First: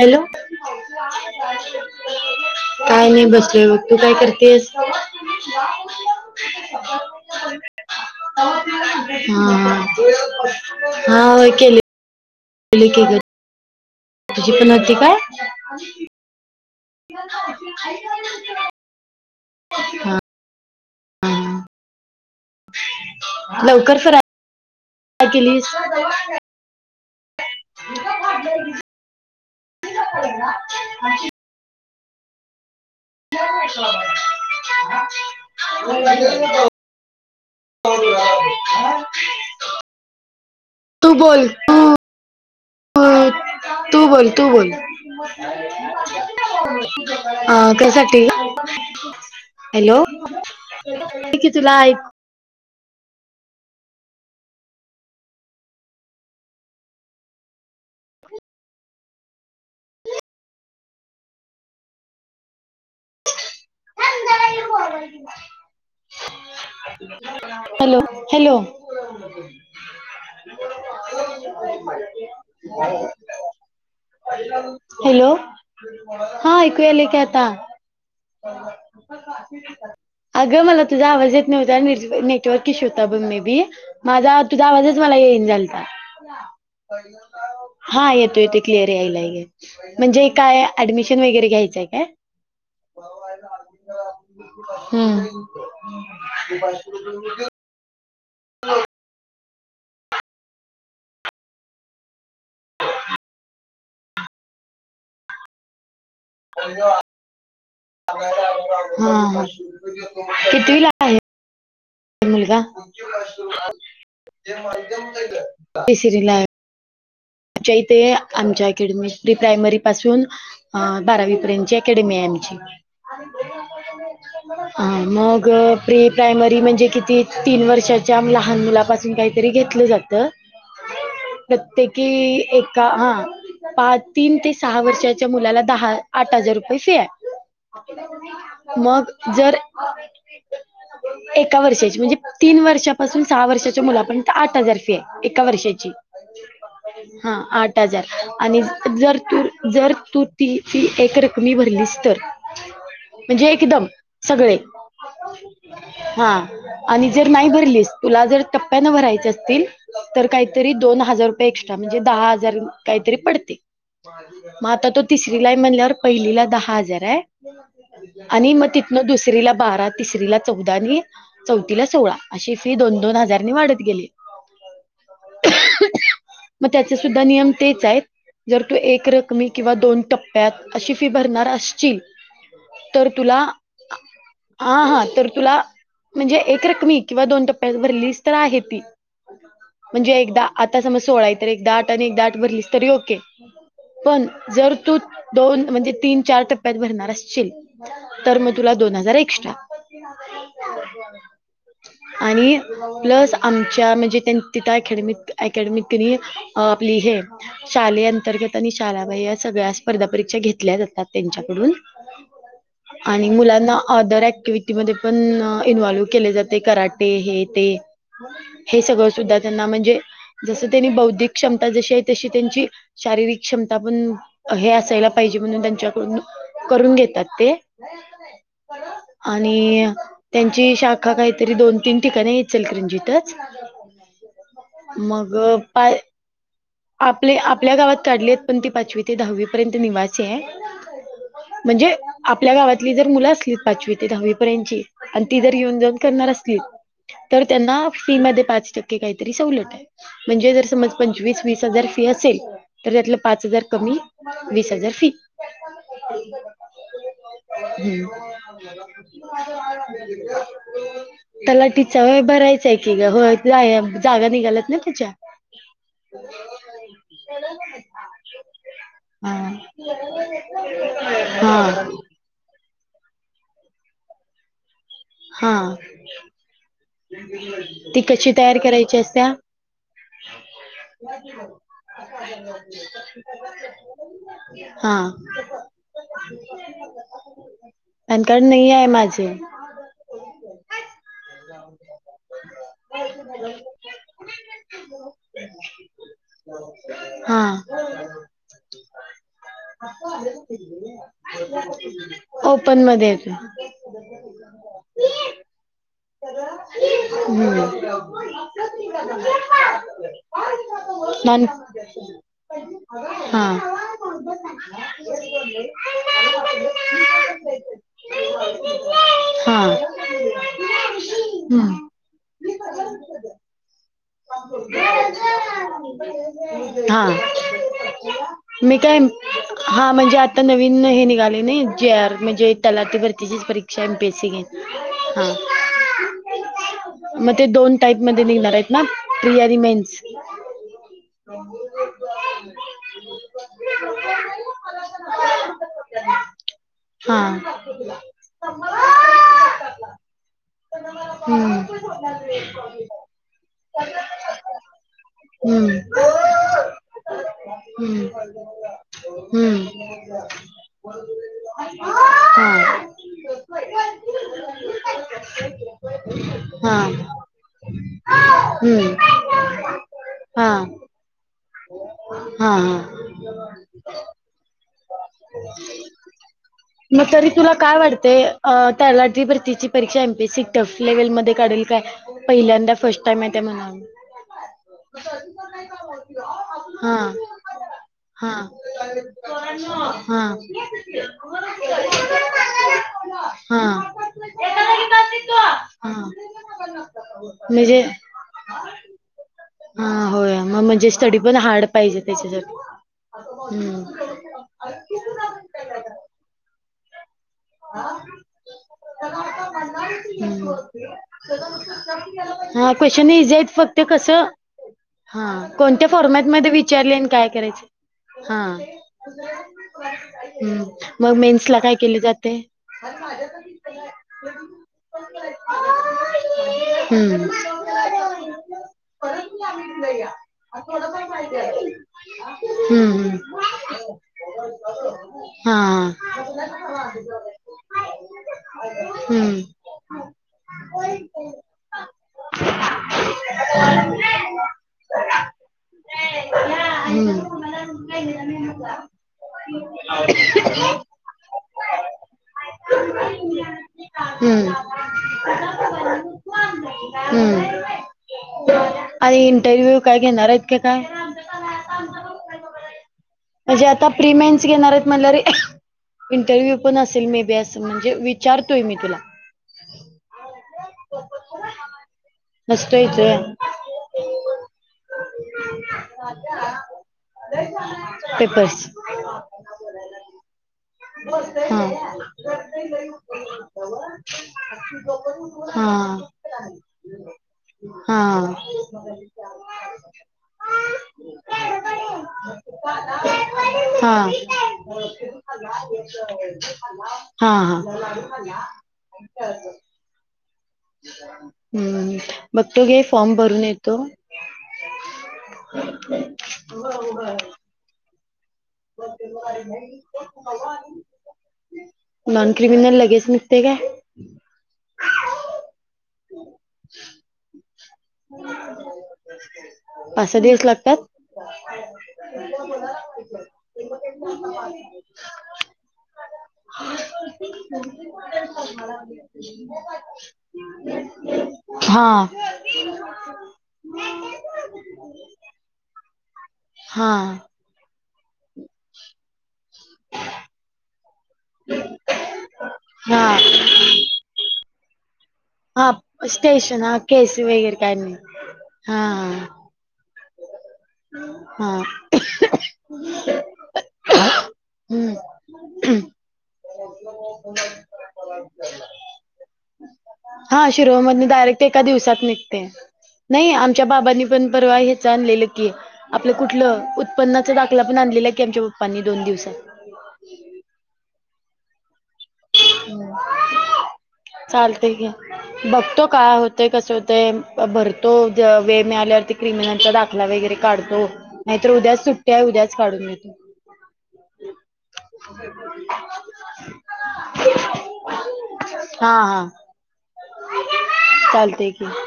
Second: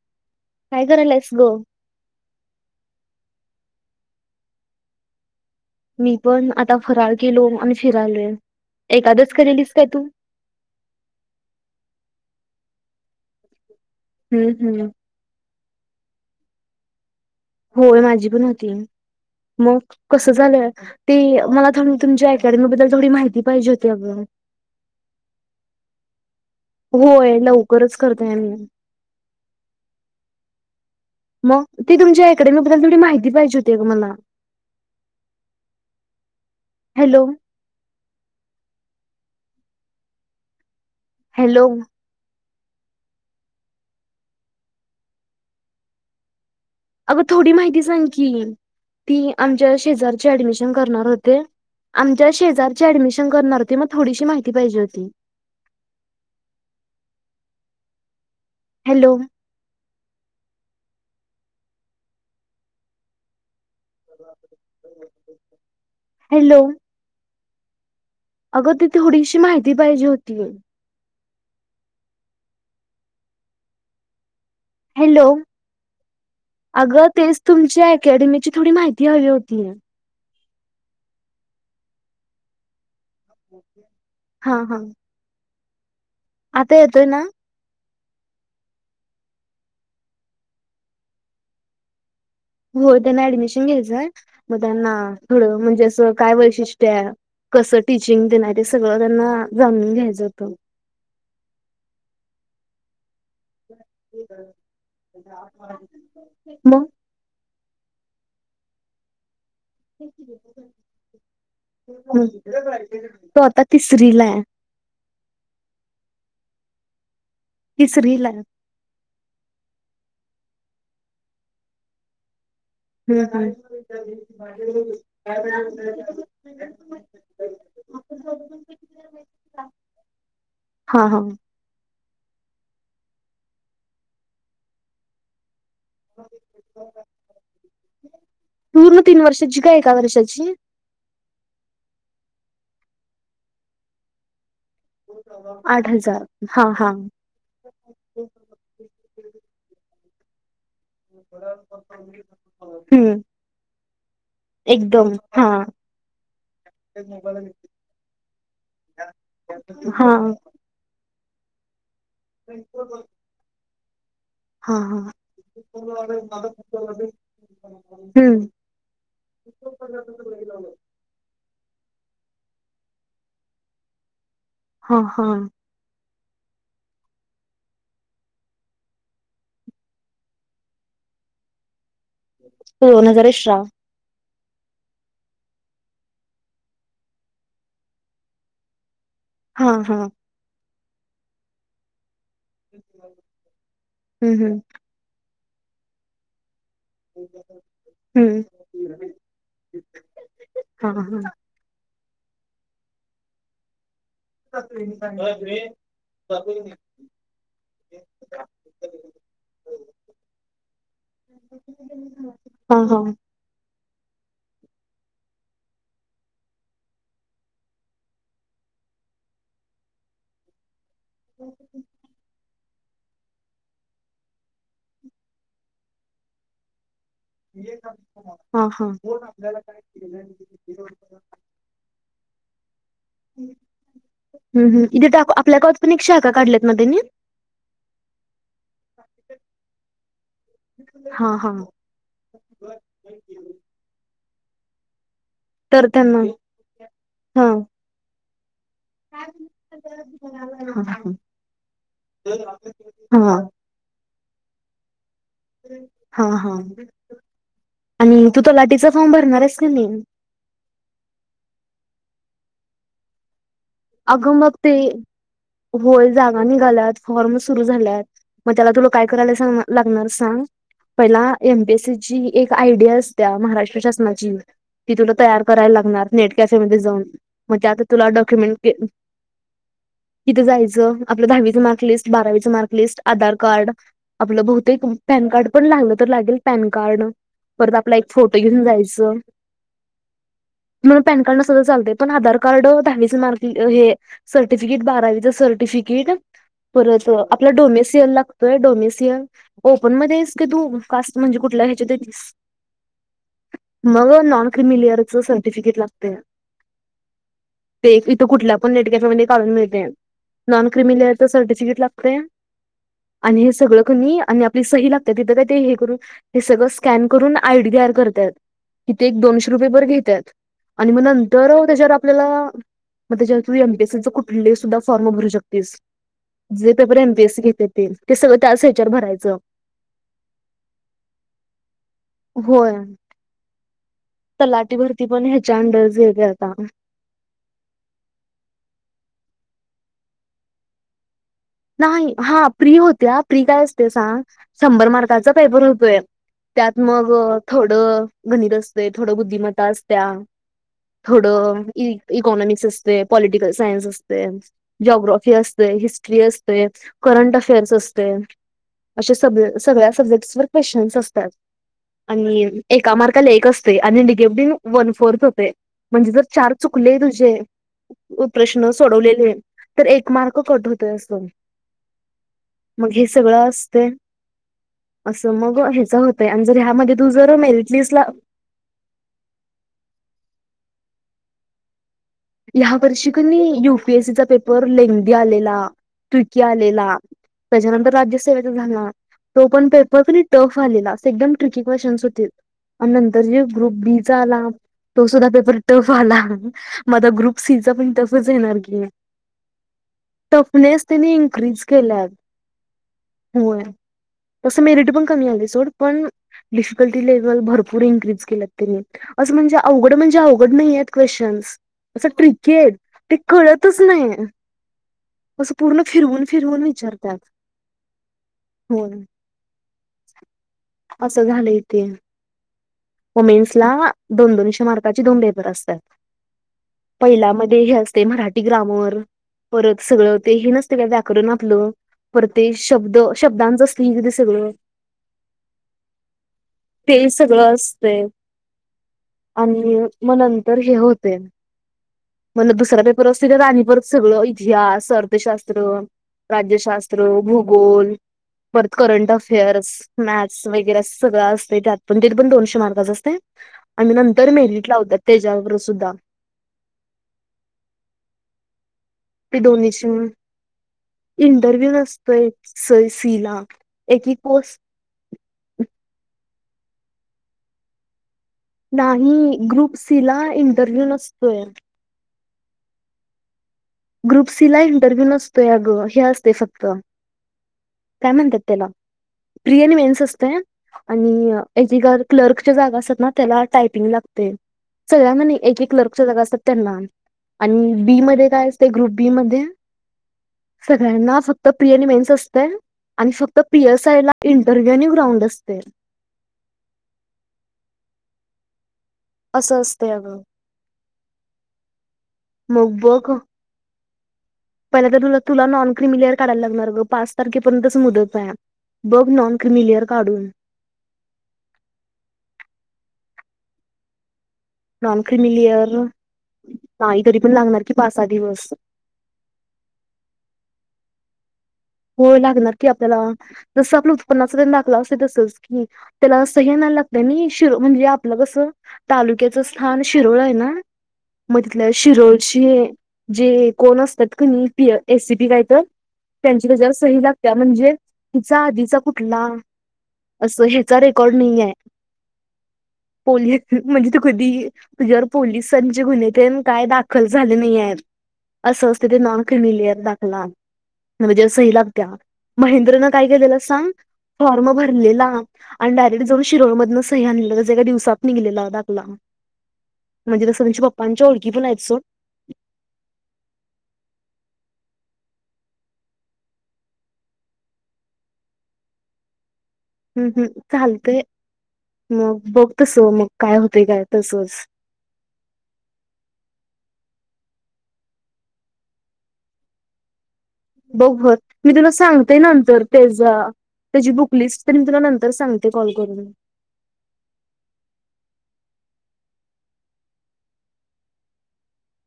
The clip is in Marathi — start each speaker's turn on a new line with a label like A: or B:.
A: हॅलो.
B: काय करायलास गं?
A: काय नाही बसलोय बघ तू काय करतेस?
B: मी पण आता फराळ केलो आणि फिरालोय
A: हा
B: एकादस केरेलीस काय तू?
A: हा व्हयं केले केले की गं.
B: हम्म
A: तुझी पण
B: हम्म
A: होती काय?
B: होय माझी पण होती मग
A: हा
B: कसं झालंय? ती मला थांब तुमच्या अकॅडमी बद्दल थोडी माहिती पाहिजे होती अगं.
A: काय केलीस?
B: होय लवकरच करतोय आम्ही.
A: [unintelligible]
B: म ती तुमच्या अकॅडमी बद्दल थोडी माहि
A: [unintelligible]
B: हॅलो.
A: तू बोल
B: हॅलो.
A: तू [unintelligible] तू बोल तू बोल.
B: अगं थोडी
A: अ
B: माहिती सांग
A: कशासाठी
B: की. ती आमच्या
A: हॅलो
B: शेजारचे ऍडमिशन करणार होते
A: की तुला ऐक
B: आम च्या शेजारची ऍडमिशन करणार होती म थोडीशी माहिती पाहिजे होती. हॅलो. हॅलो.
A: Hello hello.
B: अगं ती थोडीशी माहिती पाहिजे होती.
A: [unintelligible] हॅलो हा ऐकू यायले
B: अगं
A: की
B: तेच
A: आता.
B: तुमच्या अकॅडमीची थोडी माहिती हवी होती.
A: अगं मला तुझा आवाज येत नव्हता आणि [unintelligible] नेटवर्क इश्यू होता बघ मे बी माझा
B: हा
A: तुझ्या
B: हा
A: आवाजच मला येई न झालता.
B: आता येतोय ना
A: हा येतो येतो क्लिअर यायलाय गे म्हणजे काय ऍडमिशन वगैरे घ्यायचंय काय?
B: हो त्यांना ऍडमिशन घ्यायचं. म त्यांना
A: हम्म
B: थोड म्हणजे असं काय वैशिष्ट्य हाय कसं टीचिंग तेन आहे ते सगळं त्यांना जाणून घ्यायचं होतं. [unintelligible]
A: [unintelligible] हा हा कितवीला आहे?
B: हम्म.
A: मुलगा
B: तो आता तिसरीला आहे
A: तिसरीला आहे. च्या इथे
B: तिसरीला आहे.
A: आमच्या अकॅडमीस प्री प्रायमरी पासून बारावी अ पर्यंतची अकॅडमी आहे आमची.
B: [unintelligible]
A: [unintelligible] हा मग, प्री प्रायमरी म्हणजे किती? तीन वर्षाच्या लहान मुलापासून काही तरी घेतलं जातं.
B: हा हा.
A: प्रत्येकीई, एका हा, पा तीन ते सहा वर्षाच्या मुलाला दहा आट हजार रुपये फी आहे.
B: पूर्ण
A: मग
B: तीन
A: जर
B: वर्षाची का एका वर्षाची
A: एका वर्षाची. म्हणजे तीन वर्षापासून सहा वर्षाच्या मुलापर्यंत आट हजारए. एका
B: आठ
A: वर्षाची फी
B: हजार हा हा
A: हा, आट हजार. आणि जर तू जर तू फी ती एकरकमी भरलीस तर,
B: हम्म
A: म्हणजे एकदम सगळे.
B: एकदम हा
A: हा आणि जर नाही भरलीस, तुला जर टप्प्याने भरायचे असतील,
B: हा
A: तर कायी तरी दोन हजार रुपये एक्स्ट्रा, म्हणजे दहा हजार रूप काहीतरी पडतील. म
B: हा
A: आता तो
B: हा
A: तिसरीला म्हणल्यावर पहिलीला दहा हजारए?
B: हम्म
A: आणि मग तितनं दुसरीला बारा, तिसरीला चौदा नि चौथीला सोळा, अशी फी दोन दोन हजारनी वाढत गेली.
B: हा हा
A: म त्याचे सुद्धा नियम तेच आहेत? जर तू एक रकमी किंवा दोन टप्प्यात अशी फी भरणार अश्चिल
B: दोन
A: तर
B: हजार
A: तुला,
B: एक्स्ट्रा
A: आ आहा तर तुला म्हणजे एक रकमी किंवा दोन टप्प्यान वर रलीस तर आहे ती
B: हा हा
A: म्हणजे एकदा, आता समजा सोळाय एकदा आट आणि एकदा आट भरलीस तरी ओके, पण
B: हम्म हम्म
A: जर तू दोन म्हणजे तीन चार टक् प्यात भणार असशील, तर
B: हम्म
A: मग तुला दोन हजार एक्ट्रा
B: हा हा
A: आणि प्लस आमच्या म्हणजे त्यां तितंय खेडणीत ऐक त्यांनी क्नि आपली हे शालेअंतर्गत आणि शाळाबाह्य हया सगळ्या स्पर्धा परीक्षा घेतल्या जातात त्यांच्याकडून.
B: हा हा
A: आणि मुलांना ऑदर ऍक्टिव्हटीमध्ये पण इन्व्हॉल्व्ह केले जाते करराटे हे ते हे सगळं सुद्धा त्यांना म्हणजे, जसं त्यानी बौद्धिक क्षमता जशी आहे तशी आहे त्यांची शारीरिक क्षमता पण हे असायला पाहिजे म्हणून त्यांच्याकडून करून घेतात. ते?
B: हा हा
A: आणि त्यांची शाखा काही तरी दोन तीन ठिकाणी इचलकरंजीतंत ते
B: ह् हं, तिथं आप आपल्या कॉनी
A: पा
B: पण शाखा काढल्यात. ना त्यांनी
A: आपले आपल्या गावात काढली आहेत, पण ती पाचवी ते दहावी पर्यंत निवासीए
B: हा हा
A: आपल्या गावातली जर मुलं असली पाचवी ते दहावी पर्यंतची आणि ती जर
B: तर
A: युनजाऊन
B: त्यांना
A: करणार असतील तर
B: हा
A: त्यांना फी मधे पाच टक्क
B: हा
A: कायतरी सवलताय, म्हणजे ज समज पंचवीस वीस हजार फी असेल तर त्यातलं
B: हा
A: पाच हजार कमी वीस हजार फी.
B: हा हा.
A: [inaudible]
B: आणि तू तलाठीचा फॉर्म भरणार आहेस का नाही
A: त्याला तिचंय भरायचंय की गं, होय जाया जागा
B: अगं मग
A: निघाल्यात
B: ते
A: ना त्याच्या?
B: होय जागा निघालात फॉर्म सुरू झाल्यात म त्याला तुला करायला सांगणा
A: [unintelligible]
B: पहिला
A: हा
B: एमपीएससी ची एक आयडिया असत्या महाराष्ट्र शासनाची ती तुला तयार
A: हा
B: करायला लागणार नेट कॅफेमध्ये जाऊन मग ते आता
A: ती
B: तुला
A: कशी
B: डक्युमेंट
A: तयार करायची असत्या
B: तीथे जायचं आपलं दहावीचं मार्क लिस्ट, बारावीचं मार्क लिस्ट, आधार कार्ड आपलं बहुतेक
A: हा
B: पॅन कार्ड पण लागलं तर लागेल पॅन कार्ड परत आपला एक
A: पॅन
B: फोटो
A: कार्ड
B: घेऊन
A: नाही आहे
B: जायचं
A: माझे
B: म्हणून पॅन कार्ड नसल तर चालतय पण आधार कार्ड दहावीच मार्क हे सर्टिफिकेट बारावीचा सर्टिफिकेट परत
A: हा
B: आपला डोमेसियन लागतोय डोमेसियन ओपन मध्ये आहेस का तू कास्ट म्हणजे कुठल्या ह्याच्यात येतीस
A: ओपनमध्ये येत
B: मग नॉन क्रिमिलियरच सर्टिफिकेट लागतय ते ते कुठल्या पण नेट कॅफेमध्ये काढून मिळते नॉनक्रिमिलियरच
A: नॉन
B: सर्टिफिकीट लागतय
A: [unintelligible]
B: आणि हे सगळं कणी आणि आपली सही लागत्या तिथं का ते हे करून हे सगळं स्कॅन करून आय डी तयार करत्यात तिथं एक दोन शे रुपये बर
A: हम्म.
B: घेत्यात आणि मग नंतर त्याच्यावर आपल्याला मग त्याच्या तू एमपीएसी चे कुठले सुद्धा फॉर्म भरू शकतेस जे पेपर
A: हा
B: एमपीएसी घेते ते ते सगळं त्याच
A: मी
B: याच्यावर
A: काय
B: भरायचं
A: हा म्हणजे आता नवीन हे निघाले नाही जीआर म्हणजे तलाठी भरतीचीच परीक्षा एमपी
B: तलाठी भरती पण ह्याच्या अंडर येत आता
A: मग ते दोन टाईप मध्ये निघणार आहेत ना प्री आणि मेन्स
B: नाही हा फ्री होत्या फ्री काय असते शंभर मार्काचा पेपर होतोयं त्यात मग
A: हा
B: थोडं गणित असतय थोडं बुद्धिमत्ता असत्या
A: हम्म
B: थोडं इकॉनॉमिक्स असतय पॉलिटिकल सायन्स असतय जॉग्राफी असतय, हिस्ट्री असतय, करंट अफेअर्स
A: हम्म
B: असतय अशे सग
A: हम्म
B: सगळ्या सब्जेक्ट क्वेश्चन्स असतात आणि
A: हम्म
B: एक एका मार्काला एक असतय आणि वन फोर्थ होतय म्हणजे जर चार
A: हा हा
B: तुझे प्रश्न
A: हम्म
B: सोडवलेले तर एक मार्क
A: हा
B: कट होतयं असं
A: हा हा
B: हे सगळं असतय असं मग ह्याच होतंय आणि जर ह्यामध्ये तू जर मेरिट लिस्ट ला
A: अ तलाठी भरतीची परीक्षा एमपीससी टफ लेव्हल मध्ये काढल काय पहिल्यांदा
B: या
A: फर्स्ट
B: वर्षी
A: टाइम आहे
B: कणी
A: त्या म्हणाव
B: युपीएससी पेपर लेंगी आलेला तुर्की आलेला
A: हा
B: त्याच्यानंतर राज्य
A: हा
B: सेवेचा झाला तो पण पेपर
A: हा
B: तरी
A: हा
B: टफ आलेला एकदम ट्रिकी क्वेशचन्स होतीत आणि नंतर जे
A: हा
B: ग्रुप बीचा आला तो सुद्धा पेपर टफ आला मग आता ग्रुप सी चा
A: म्हणजे
B: पण टफच येणार की
A: हा होय मग
B: टफनेस
A: म्हणजे
B: त्यांनी
A: स्टडी पण हार्ड
B: इन्क्रीज
A: पाहिजे
B: केल्यात
A: त्याच्यासाठी
B: होय
A: हम्म
B: तसं मेरिट पण कमी आलती सोड पण डिफिकल्ट लेवल भरपू फूड इनक्रीज केला त्यांनी असं म्हणजे अवघड म्हणजे अवघड नाही क्वेश्चन्स असं ट्रिकी
A: हा
B: आहेत
A: क्वेशन
B: ते
A: इझी आहेत फक्त
B: कळतच नाही
A: कसं हा
B: असं पूर्ण
A: कोणत्या
B: फिरवून
A: फॉर्मॅटमध्ये
B: फिरवून
A: विचारले आणि
B: विचारतात
A: काय करायचे हा
B: हो
A: हम् मग मेन्स ला काय केल जातय
B: मेन्सला दोन दोनशे मार्काचे दोन पेपर असतात.
A: हम्म.
B: पहिल्यामध्ये हे असते मराठी ग्रामर परत सगळं ते हे नसते का व्याकरण आपल परत ते शब्द
A: हम्म हम्म.
B: शब्दांच असत के सगळं
A: हा हा.
B: ते सगळं आम्ही मग नंतर हे होते.
A: हम्म.
B: म्हणलं दुसरा पेपर असतील तर राणीपरत सगळं इतिहास, अर्थशास्त्र राज्यशास्त्र, भूगोल पर करंट अफेअर्स मॅथस वगैरे सगळं असते त्यात पण ते पण दोनशे मार्क असं असते आम्ही नंतर मिरीट लावतेत तेजावर सुद्धा
A: हम्म
B: ते
A: इंटरव्यू
B: दोन्हीची
A: घेणार आहेत कि काय?
B: इंटरव्ह्यू नसतोय स सी ला
A: म्हणजे आता
B: एक एक
A: प्रीमियन्स
B: पोस्ट
A: घेणार आहेत म्हणल्यारे इंटरव्ह्यू पण असेल मे बी असं म्हणजे विथ
B: नाही. ग्रुप सी ला इंटरव्ह्यू नसतोयं
A: नसतोय काय?
B: ग्रुप सी ला इंटरव्ह्यू नसतोयं अगं हे असते फक्त काय म्हणतात
A: पेपर्स.
B: त्याला? प्रिविन मेन्स असते. आणि एजी
A: हा.
B: क्लर्कच्या जागा असतात ना त्याला टायपिंग लागते. सगळ्यांना एक एक कर्ल्क जागा असतात त्यांना आणि
A: हा.
B: बी मध्ये
A: हा.
B: काय असत? ग्रुप बी मध्ये सगळ्यांना फक्त प्रि आणि मेन्स असतय आणि फक्त
A: हा.
B: पीएसआयला इंटरव्हू आाणि ग्राउंड असते.
A: हा हा
B: असं असते अगं
A: तु
B: मग
A: फॉर्म
B: बघ
A: भरून येतो
B: पहिला तुला नॉन क्रिमिलेअर कढायला लागणार गं पाच तारखेपर्यंतच मुदत आहे. बघ नॉन क्रिमिलियर काढून
A: नॉन क्रिमिनल लगेच निघते ग
B: नॉन क्रिमिलियर नाही तरी पण लागणार की पाच सहा दिवस
A: पाच सहा दिवस लागतात
B: हो लागणार की आपल्याला जसं आपल्या उत्पन्नाच दाखला असे तसच की त्यालां हे नाही लागतय शिर म्हणजे आपलं कसं तालुक्याचं स्थान शिरोवळ आहे ना मग तिथल्या
A: हा
B: शिरळची जे कोण असतात क नाही एसीपी काय तर जस
A: हा
B: ही लागत म्हणजे तिचा आधीचा कुठला असं हेचा रेकॉर्ड नाही आहे
A: हा
B: पोलीस म्हणजे जर
A: हा
B: पोलिसांचे गुन्हे ते
A: स्टेशन
B: काय
A: हा
B: दाखल
A: केस
B: झाले
A: वगैरे
B: नाही
A: काय
B: आहेत असं
A: हा
B: असत ते नॉन किमिलियर दाखला म्हणजे
A: हा
B: सही लागत्या महेंद्रनं काय केलेलं सांग फॉर्म
A: हम्म
B: भरलेला आणि डायरेक्ट जाऊन शिरोळ मधनं सह्या आणलं ज एका दिवसात निघलेला दाखला म्हणजे तसं
A: हा
B: आमच्या
A: शिरोळ
B: पप्पांच्या
A: मधन
B: ओळखी
A: डायरेक्ट
B: पण आहेत
A: एका
B: सोड
A: दिवसात निघते नाही आमच्या बाबांनी पण परवा आणलेलं की आपलं कुठलं उत्पन्नाचा दाखला पण आणलेला की आमच्या पप्पांनी दोन दिवसात
B: हम् हम् चालतय मग बघ तस मग काय होतेय काय तसच
A: चालतय की बघतो काय होतेय कस होतेय भरतो वेळ मिळाल्यावरती क्रिमिनलचा दाखला ला वगैरे काढतो
B: बघ भर
A: नाहीतर
B: मी तुला
A: उद्याच सुट्टी
B: सांगते
A: आहे उद्याच
B: नंतर
A: काढून घेतो.
B: तेजा त्याची बुकलिस्ट ते मी तुला नंतर सांगते कॉल करून.
A: हा हा [unintelligible] चालते की.